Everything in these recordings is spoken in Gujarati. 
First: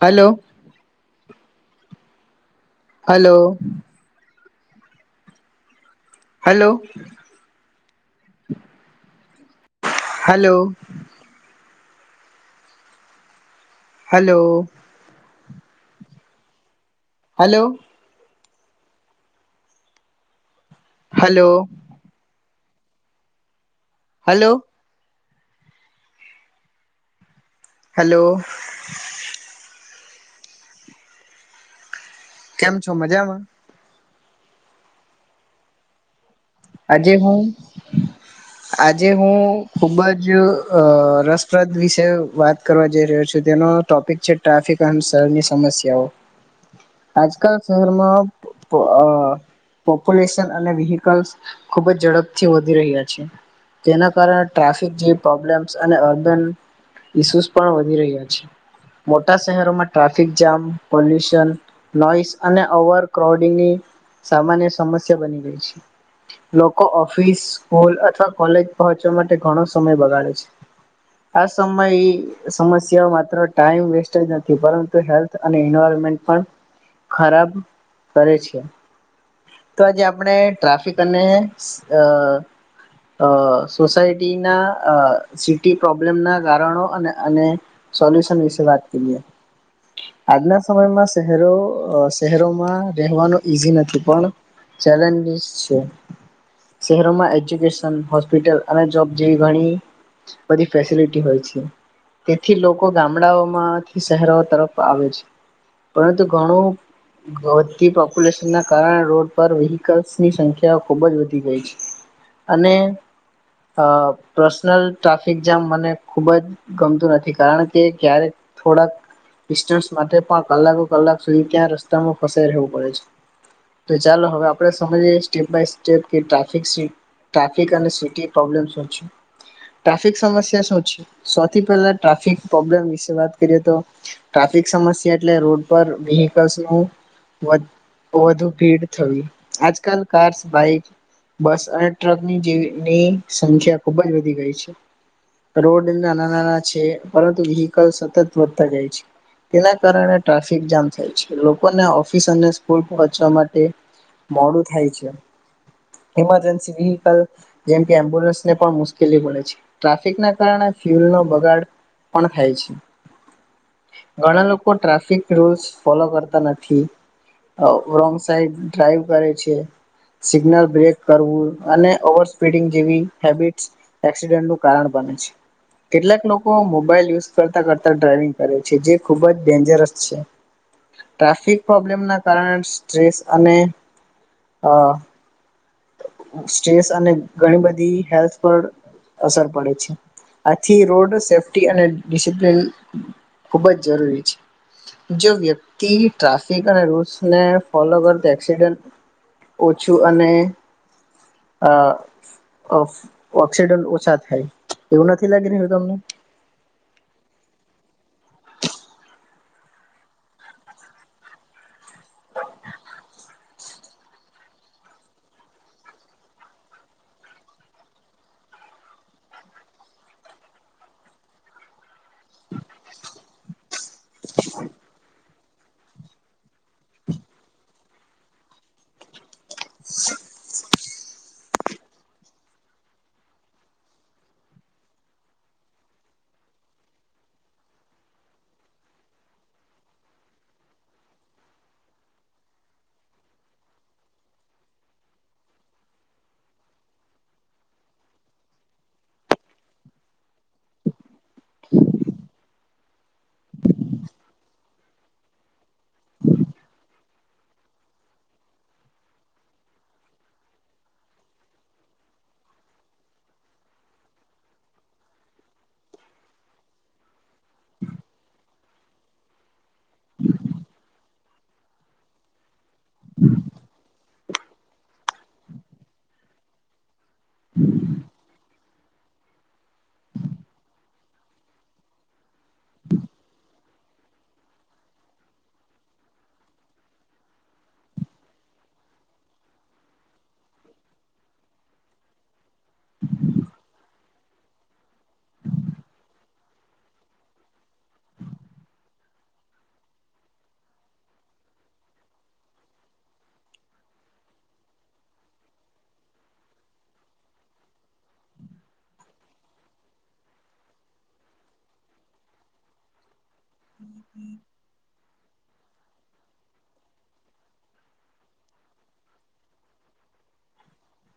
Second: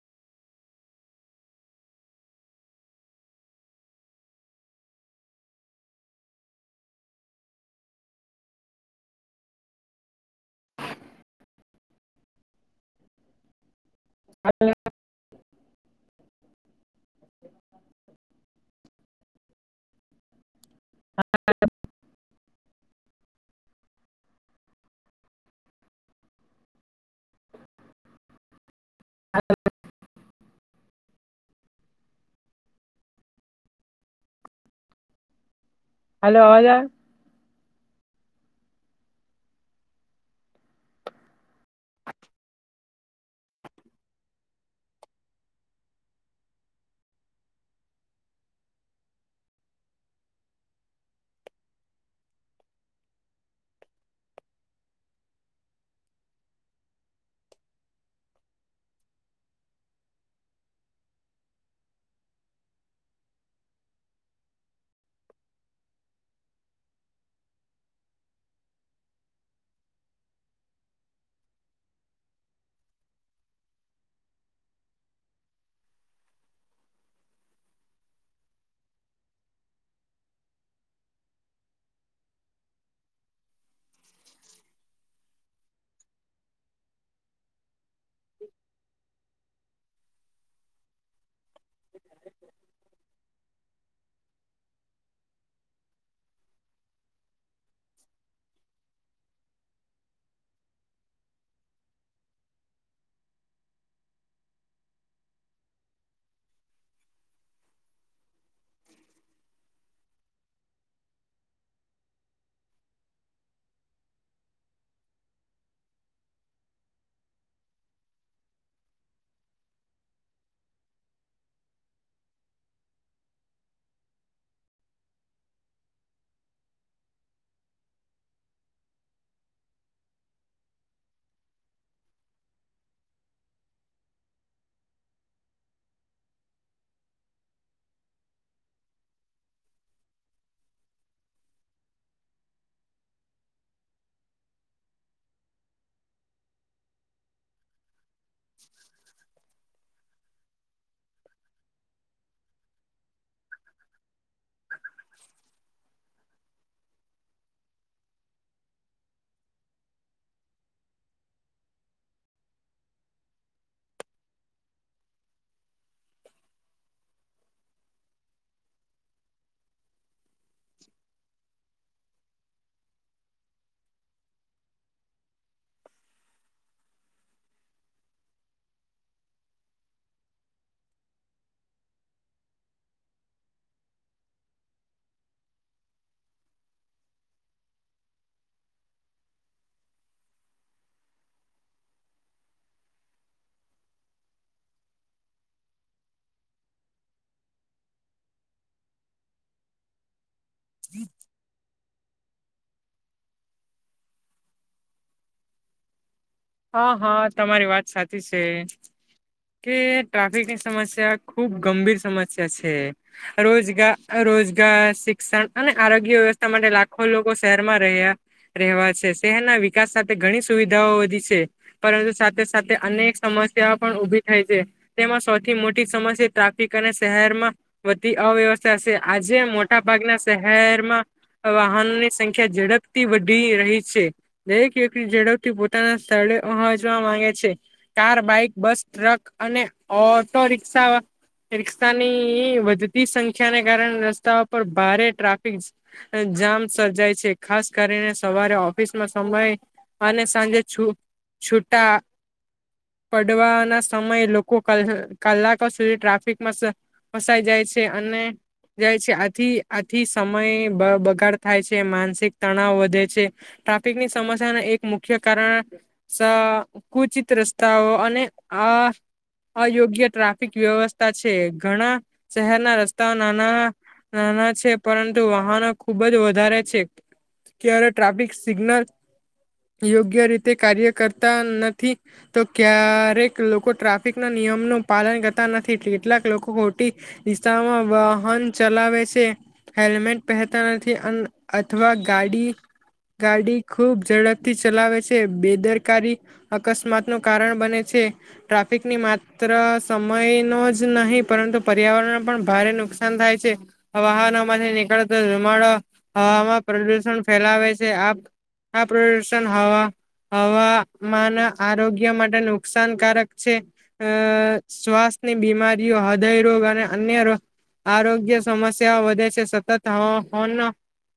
Hello hello hello hello hello હ હલો હલો હલો હ કેમ છો મજામાં હાલો અવાજ આવે આજે હું આજે હું ખુબ જ રસપ્રદ વિશે વાત કરવા જઈ રહ્યો છું તેનો ટોપિક છે ટ્રાફિક અને શરની સમસ્યાઓ આજકા શહેરમાં પોપ્યુલેશન અને વહક ખબ જ ઝડપથી વધી રહ્યા છે. તેના કારણે ટ્રાફિક જે પ્રોબ્લેમ્સ અને અર્બન ઇસ્યુઝ પણ વધી રહ્યા છે. મોટા શહેરોમાં ટ્રાફિક જામ પોલ્યુશન નોઈસ અને ઓવર ક્રાઉડિંગની સામાન્ય સમસ્યા બની ગઈ છે. લોકો ઓફિસ, સ્કૂલ અથવા કોલેજ પહોંચવા માટે ઘણો સમય બગાડે છે. આ સમય સમસ્યા માત્ર ટાઈમ વેસ્ટ જ નથી પરંતુ હેલ્થ અને એવાયરમેન્ટ પણ ખરાબ કરે છે. તો આજે આપણે ટ્રાફિક અને સોસાયટીના સિટી પ્રોબ્લેમના કારણો અને અને સોલ્યુશન વિશે વાત કરીએ. આજના સમયમાં શહેરો શહેરોમાં રહેવાનું ઈઝી નથી, પણ ચેલેન્જીસ છે. શહેરોમાં એજ્યુકેશન, હોસ્પિટલ અને જોબ જેવી ઘણી બધી ફેસિલિટી હોય છે. તેથી લોકો ગામડાઓમાંથી શહેરો તરફ આવે છે. પરંતુ ઘણું વધતી પોપ્યુલેશનના કારણે રોડ પર વેહીકલ્સની સંખ્યા યા ખૂબ જ વધી ગઈ છે, અને અ પર્સનલ ટ્રાફિક જામ મને ખુબ જ ગમતું નથી. કારણ કે ક્યારેક થોડાક ડિસ્ટન્સ માટે પણ કલાકો કલાક સુધી ત્યાં રસ્તામાં ફસાઈ રહેવું પડે છે. તો ચાલો હવે આપણે સમજીએ સ્ટેપ બાય સ્ટેપ કે ટ્રાફિક સી ટ્રાફિક અને સીટી પ્રોબ્લેમ શું છે. ટ્રાફિક સમસ્યા શું છે? સોથી પહેલા ટ્રાફિક પ્રોબ્લેમ વિષે વાત કરીએ તો ટ્રાફિક સમસ્યા એટલે રોડ પર વ્હીકલ્સનું વ વધુ ભીડ થવી. આજકાલ કાર્સ, બાઈક, બસ અને ટ્રકની જેવી ની સંખ્યા ખૂબ જ વધી ગઈ છે. રોડ નાના-નાના છે, પરંતુ વ્હીકલ સતત વધતા જાય છે. તેના કારણે ટ્રાફિક જામ થાય છે. લોકોને ઓફિસ અને સ્કૂલ પહોચવા માટે મોડું થાય છે. ઈમરજન્સી વ્હિકલ જેમ કે એમ્બુલન્સને પણ મુશ્કેલી પડે છે. ટ્રાફિક ના કારણે ફ્યુલનો બગાડ પણ થાય છે. ઘણા લોકો ટ્રાફિક રૂલ્સ ફોલો કરતા નથી. અ રોંગ સાઈડ ડ્રાઈવ કરે છે. સિગ્નલ બ્રેક કરવું, અને ઓવર સ્પીડિંગ જેવી હેબિટ્સ એક્સિડન્ટનું કારણ બને છે. કેટલાક લોકો મોબાઈલ યુઝ કરતા કરતા ડ્રાઈવિંગ કરે છે, જે ખૂબ જ ડેન્જરસ છે. ટ્રાફિક પ્રોબ્લેમના કારણે સ્ટ્રેસ અને હા. સ્ટેસ અને ઘણી બધી હેલ્થ પર અસર પડે છે. આથી રોડ સેફી અને ડિસપ્ન ખુબ જ જરૂરી છે. જો વ્યક્તિ ટ્રાફિક અને રૂલ્સને ફોલો કર ઓછું અને આ. ઓ ઓક્સિડન ઓછા થાય. એવું નથી લાગી રહ્યું તમને? હા હા તમારી વાત સાચી છે. કે ટ્રાફિકની સમસ્યા ખુબ ગંભીર સમસ્યા છે રોજ રોજગાર શિક્ષણ અને આરોગ્ય વ્યવસ્થા માટે લાખો લોકો શહેરમાં રહ્યા રહેવા છે શહેરના વિકાસ સાથે ઘણી સુવિધાઓ વધી છે. તે પરંતુ સાથે સાથે અનેક સમસ્યા પણ ઉભી થાય છે. તેમાં સૌથી મોટી સમસ્યા ટ્રાફિક અને શહેરમાં વધતી અવ્યવસ્થા છે આજે મોટા ભાગના શહેરમાં વાહનોની સંખ્યા ઝડપથી વધી રહી છે. દરેક વ્યક્તિ ઝડપથી પોતાના સ્ળે પહોચવા માંગે છે કાર, બાઈક, બસ ટ્રક અને ઓટો રિક્ષા રિકષાની વધતી સંખ્યાને કારણે રસ્તાઓ પર ભારે ટ્રાફિક જામ સર્જાય છે. ખાસ કરીને સવારે ઓફિસમાં સમય અને સાંજે છુ છૂટા પડવાના સમયે લોકો કલ કલાકો સુધી ટ્રાફિકમાં સ ફસાય જાય છે અને જાય છે આથી આથી સમય બ બકાડ થાય છે માનસિક તણાવ વધે છે. ટ્રાફિકની સમસ્યાના એક મુખ્ય કારણ સ કુચિત રસ્તાઓ અને આ અયોગ્ય ટ્રાફિક વ્યવસ્થા છે. ઘણા શહેરના રસ્તાઓ નાના નાના છે પરંતુ વાહનો ખુબ જ વધારે છે. ત્યારે ટ્રાફિક સિગ્નલ યોગ્ય રીતે કાર્ય કરતા નથી તો ક્યારેક લોકો ટ્રાફિક ના નિયમ ન પાલન કરતા નથી. કેટલાક લોકો ખોટી વીસ્માં વાહન ચલાવે છે. હેલ્મેટ પહેરતા નથી. અથવા ગાડી ગાડી ખુબ ઝડપથી ચલાવે છે. બેદર કારી અકસ્માત નું કારણ બને છે. ટ્રાફિકની માત્ર સમય ન જ નહીં પરંતુ પર્યાવરણને પણ ભારે નુકસાન થાય છે. વાહનોમાંથી નીકળતો ધુમાડો હવામાં પ્રદુષણ ફેલાવે છે. આ પ્રદૂષણ હવા હવા માના આરોગ્ય માટે નુકસાન કારક છે. અ શ્વાસની બીમારી દી હદય રોગ અને અન્ય આરોગ્ય સમસ્યાઓ વધે છે. સતત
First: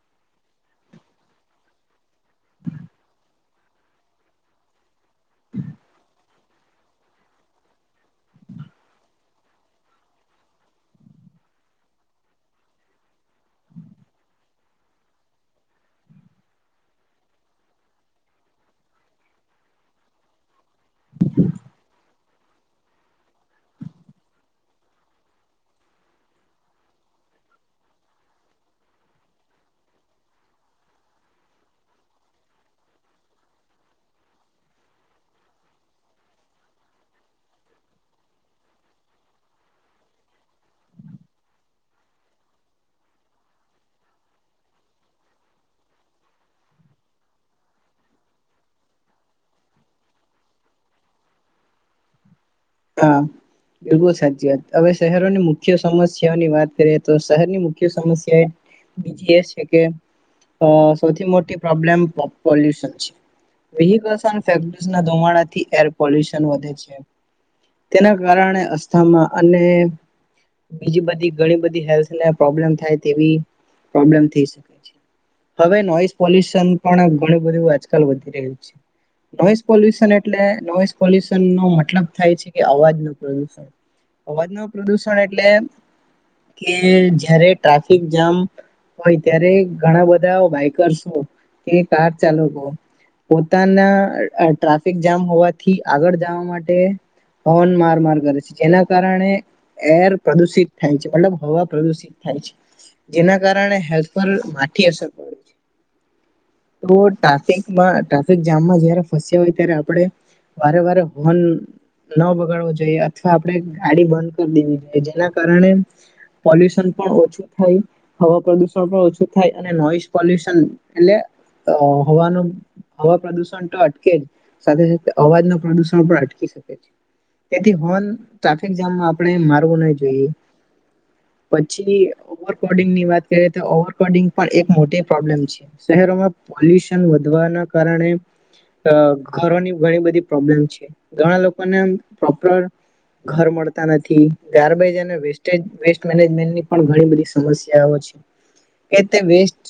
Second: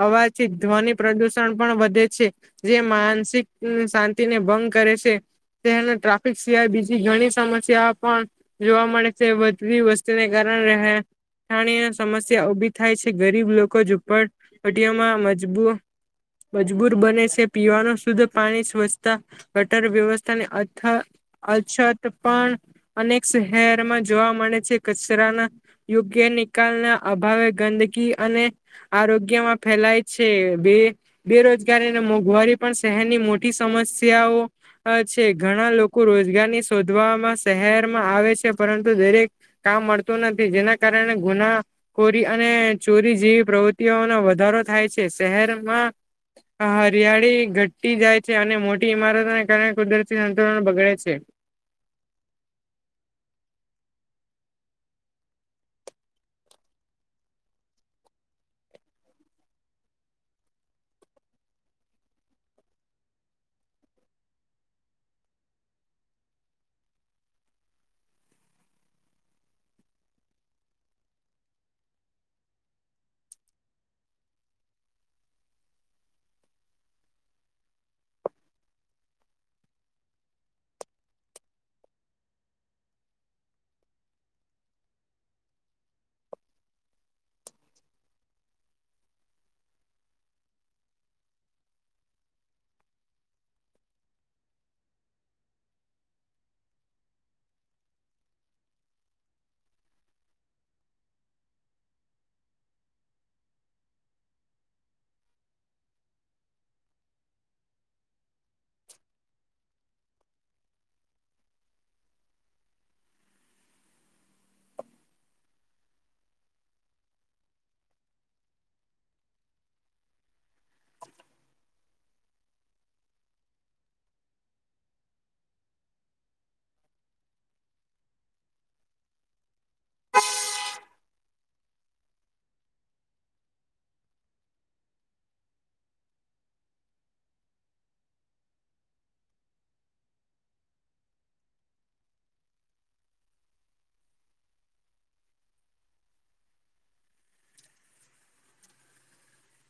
હોવાથી ધ્વનિ પ્રદુષણ પણ વધે છે જે માનસિક શાંતિ તેને ભંગ કરે છે. તેને ટ્રા ફીક સિવાય બીજી ઘણી સમસ્યા પણ જોવા મળે છે. વધતી વસ્તીને કારણેણી સમસ્યા ઉભી થાય છે ગરીબ લોકો ઝુંપડપટીયોમાં મજબૂ મજબૂર બને છે. પીવાનું શુદ્ધ પાણી તા ગટર વ્યવસ્થાની હ અછત પણ અનેક શહેરમાં જોવા મળે છે કચરાના યોગ્ય નિકાલના અભાવે ગંદકી અને આરોગ્યમાં ફેલાય છે. બે બેરોજગારીને મોંઘવારી પણ શહેરની મોટી સમસ્યાઓ છે. ઘણા લોકો રોજગારની શોધવામાં શહેરમાં આવે છે પરંતુ દરેક કામ મળતું નથી જેના કારણે ગુનાખોરી અને ચોરી જેવી પ્રવૃત્તિઓનો વધારો થાય છે. શહેરમાં હરિયાળી ઘટી જાય છે અને મોટી ઇમારતોને કારણે કુદરતી સંતુલન બગડે છે. હા બિલકુલ સાચી વાત હવે શહેરોની મુખ્ય સમસ્યાઓની વાત કરીએ તો શહેરની મુખ્ય સમસ્યા એ બીજી એ છે કે અ સૌથી મોટી પ્રોબ્લેમ પો પોલ્યુશન છે વ્હીકલ્સ [inaudible] ધુમાડાથી એર પોલ્યુશન વધે છે. તેના કારણે અસ્થામાં અને બીજી બધી ઘણી બધી હેલ્થ ને પ્રોબ્લેમ થાય તેવી પ્રોબ્લેમ થઈ શકે છે હવે નોઈસ પોલ્યુશન પણ ઘણું બધુ આજકાલ વધી રહ્યું છે, નોઈસ પોલ્યુશન એટલે નોઈસ પોલ્યુશનનો મતલબ થાય છે કે અવાજનું પ્રદૂષણ અવાજ ના પ્રદુષણ એટલે કે જ્યારે ટ્રાફિક જામ હોય ત્યારે ઘણા બધા બાઈકર્સો કે કાર ચાલકો પોતાના ટ્રાફિક જામ હોવાથી આગળ જવા માટે. હોન માર માર કરે છે જેના કારણે એર પ્રદુષિત થાય છે મતલબ હવા પ્રદુષિત થાય છે જેના કારણે હેલ્થ પર માઠી અસર પડે છે તો ટ્રાફિકમાં ટ્રાફિક જામમાં જયારે ફસ્યા હોય ત્યારે આપણે વારે વારે હોન ન બગાડવો જોઈએ અથવા આપણે ગાડી બંધ કરી દેવી જોઈએ જેના કારણે પોલ્યુશન પણ ઓછું થાય હવા પ્રદુષણ પણ ઓછું થાય અને નોઈસ પોલ્યુશન એટલે હવાનું હવા પ્રદુષણ તો અટકે જ સાથે સાથે અવાજ ન પ્રદુષણ પણ અટકી શકે તેથી હોન ટ્રાફિક જામમાં આપણે મારવું નહી જોઈએ પછી ઓવર કોડિંગની વાત કરીએ તો ઓવર કોડિંગ પણ એક મોટી પ્રોબ્લેમ છે શહેરોમાં પોલ્યુશન વધવાના કારણે અ ઘરોની ઘણી બધી પ્રોબ્લેમ છે ઘણા લો આપણને આમ પ્રોપર ઘર મળતા નથી ગાર્બેજ અને વેસ્ટજ વેસ્ટ મેજમેની પણ ઘણી બધી સમસ્યાઓ છે કે તે વેસ્ટ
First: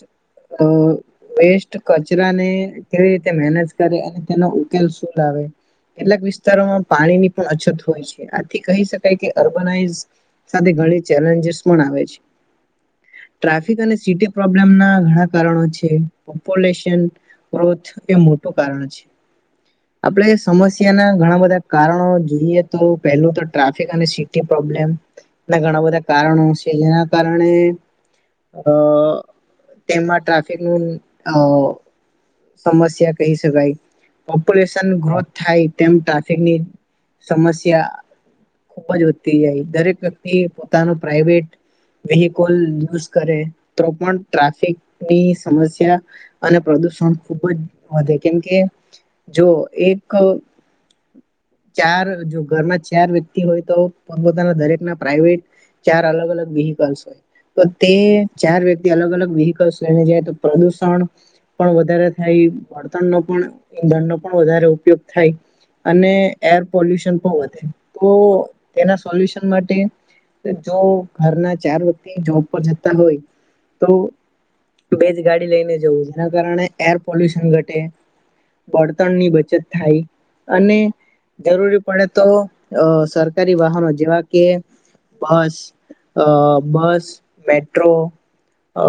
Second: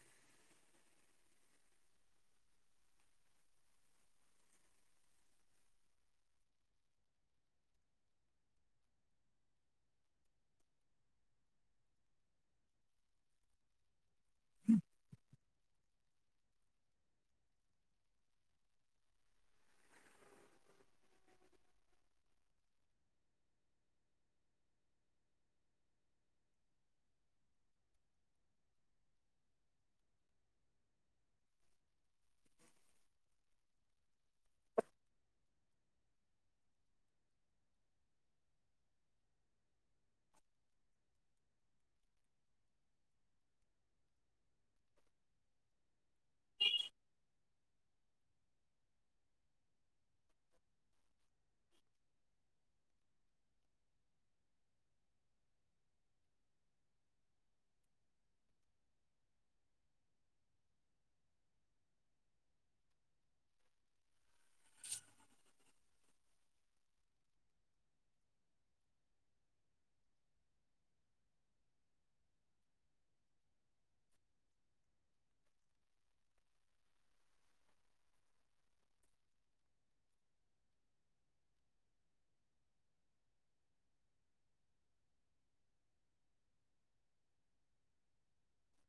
વેસ્ટ કચરાને કેવી રીતે મેનેજ કરે અને તેનો ઉકેલ શું લાવે? કેટલાક વિસ વિસ્તારોમાં પાણીની પણ અછત હોય છે આથી કહી શકાય કે અર્બન આઈસ સાથે ઘણી ચેલેન્જીસ પણ આવે છે ટ્રાફિક અને સિટી. પ્રોબ્લેમ ના ઘણા કારણો છે ઓપોલેશન ગ્રોથ એ મોટું કારણ છે આપડે સમસ્યાના. ઘણા બધા કારણો જોઈએ તો પહેલું તો ટ્રાફિક અને સિટી પ્રોબ્લેમના ઘણા બધા કારણો છે જેના કારણે અ તેમાં ટ્રાફિકનું અ સમસ્યા કહી શકાય પોપ્યુલેશન ગ્રોથ થાય. એમ ટ્રાફિકની સમસ્યા ખુબ જ વધતી જાય દરેક વ્યક્તિ પોતાનો પ્રઇવેટ વેહિકલ યુઝ કરે તો પણ ટ્રાફિકની સમસ્યા અને પ્રદુષણ ખુબ જ વધે કેમકે જો એક ચાર જો ઘરના ચાર વ્યક્તિ હોય તો પોપોતાના દરેક ના પ્રાઇવેટ ચાર અલગ અલગ વિહીકલ્સ હોય તો તે ચાર વ્યક્તિ અલગ અલગ વ્હીકલસ લઈને જાય તો પ્રદુષણ પણ વધારે થાય બળતણનો પણ ઈંધનનો પણ વધારે ઉપયોગ થાય. અને એર પોલ્યુશન પણ વધે તો તેના સોલ્યુશન માટે જો ઘરના ચાર વ્યક્તિ જોબ પર જતા હોય તો બે જ ગાડી લઈને જવું જેના કારણે એર પોલ્યુશન ઘટે બળતણની બચત થાય. અને જરૂરી પડે તો અ સરકારી વાહનો જેવા કે બસ અ બસ મેટ્રો અ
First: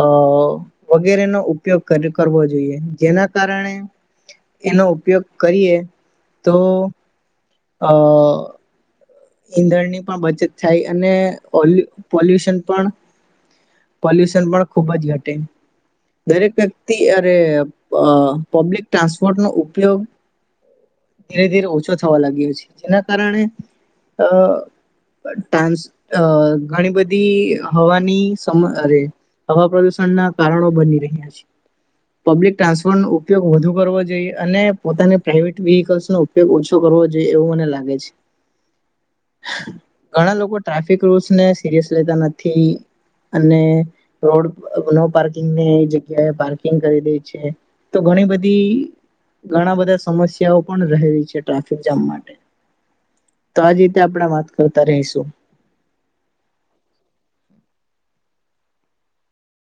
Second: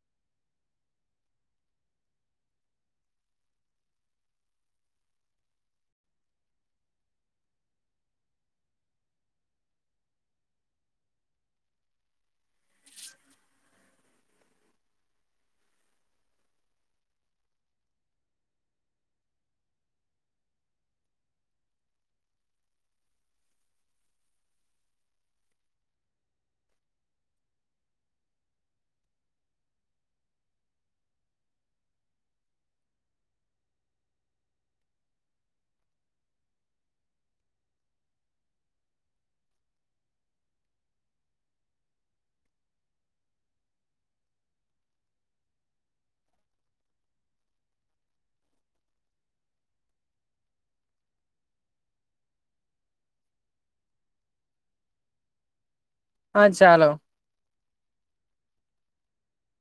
વગેરેનો ઉપયોગ કર કરવો જોઈએ. જેના કારણે એનો ઉપયોગ કરીએ તો અહ ઈંધણની પણ બચત થાય અને પોલ પોલ્યુશન પણ પોલ્યુશન પણ ખૂબ જ ઘટે. દરેક વ્યક્તિ અરે પબ્લિક ટ્રાન્સપોર્ટ ન ઉપયોગ ધીરે-ધીરે ઓછો થવા લાગ્યો છે જેના કારણે અ ટ્રાન્સ અ ઘણી બધી હવાની સમ્સ અરે હવા પ્રદુષણ ના કારણો બની રહ્યા છે. પબ્લિક ટ્રાન્સપોર્ટનો ઉપયોગ વધુ કરવો જોઈએ અને પોતાની પ્રાઇવેટ વેહકલ્સ નો ઉપયોગ ઓછો કરવો જોઈએ એવું મને લાગે છે. ઘણા લોકો ટ્રાફિક રૂલ્સને સિરિયસ લેતા નથી અને રોડ નો પાર્કિંગને જગ્યાએ પાર્કિંગ કરી દે છે. તો ઘણી બધી ઘણા બધા સમસ્યાઓ પણ રહેલી છે ટ્રાફિક જામ માટે તો આજ તે આપડા વાત કરતા રહીશું. હા ચાલો.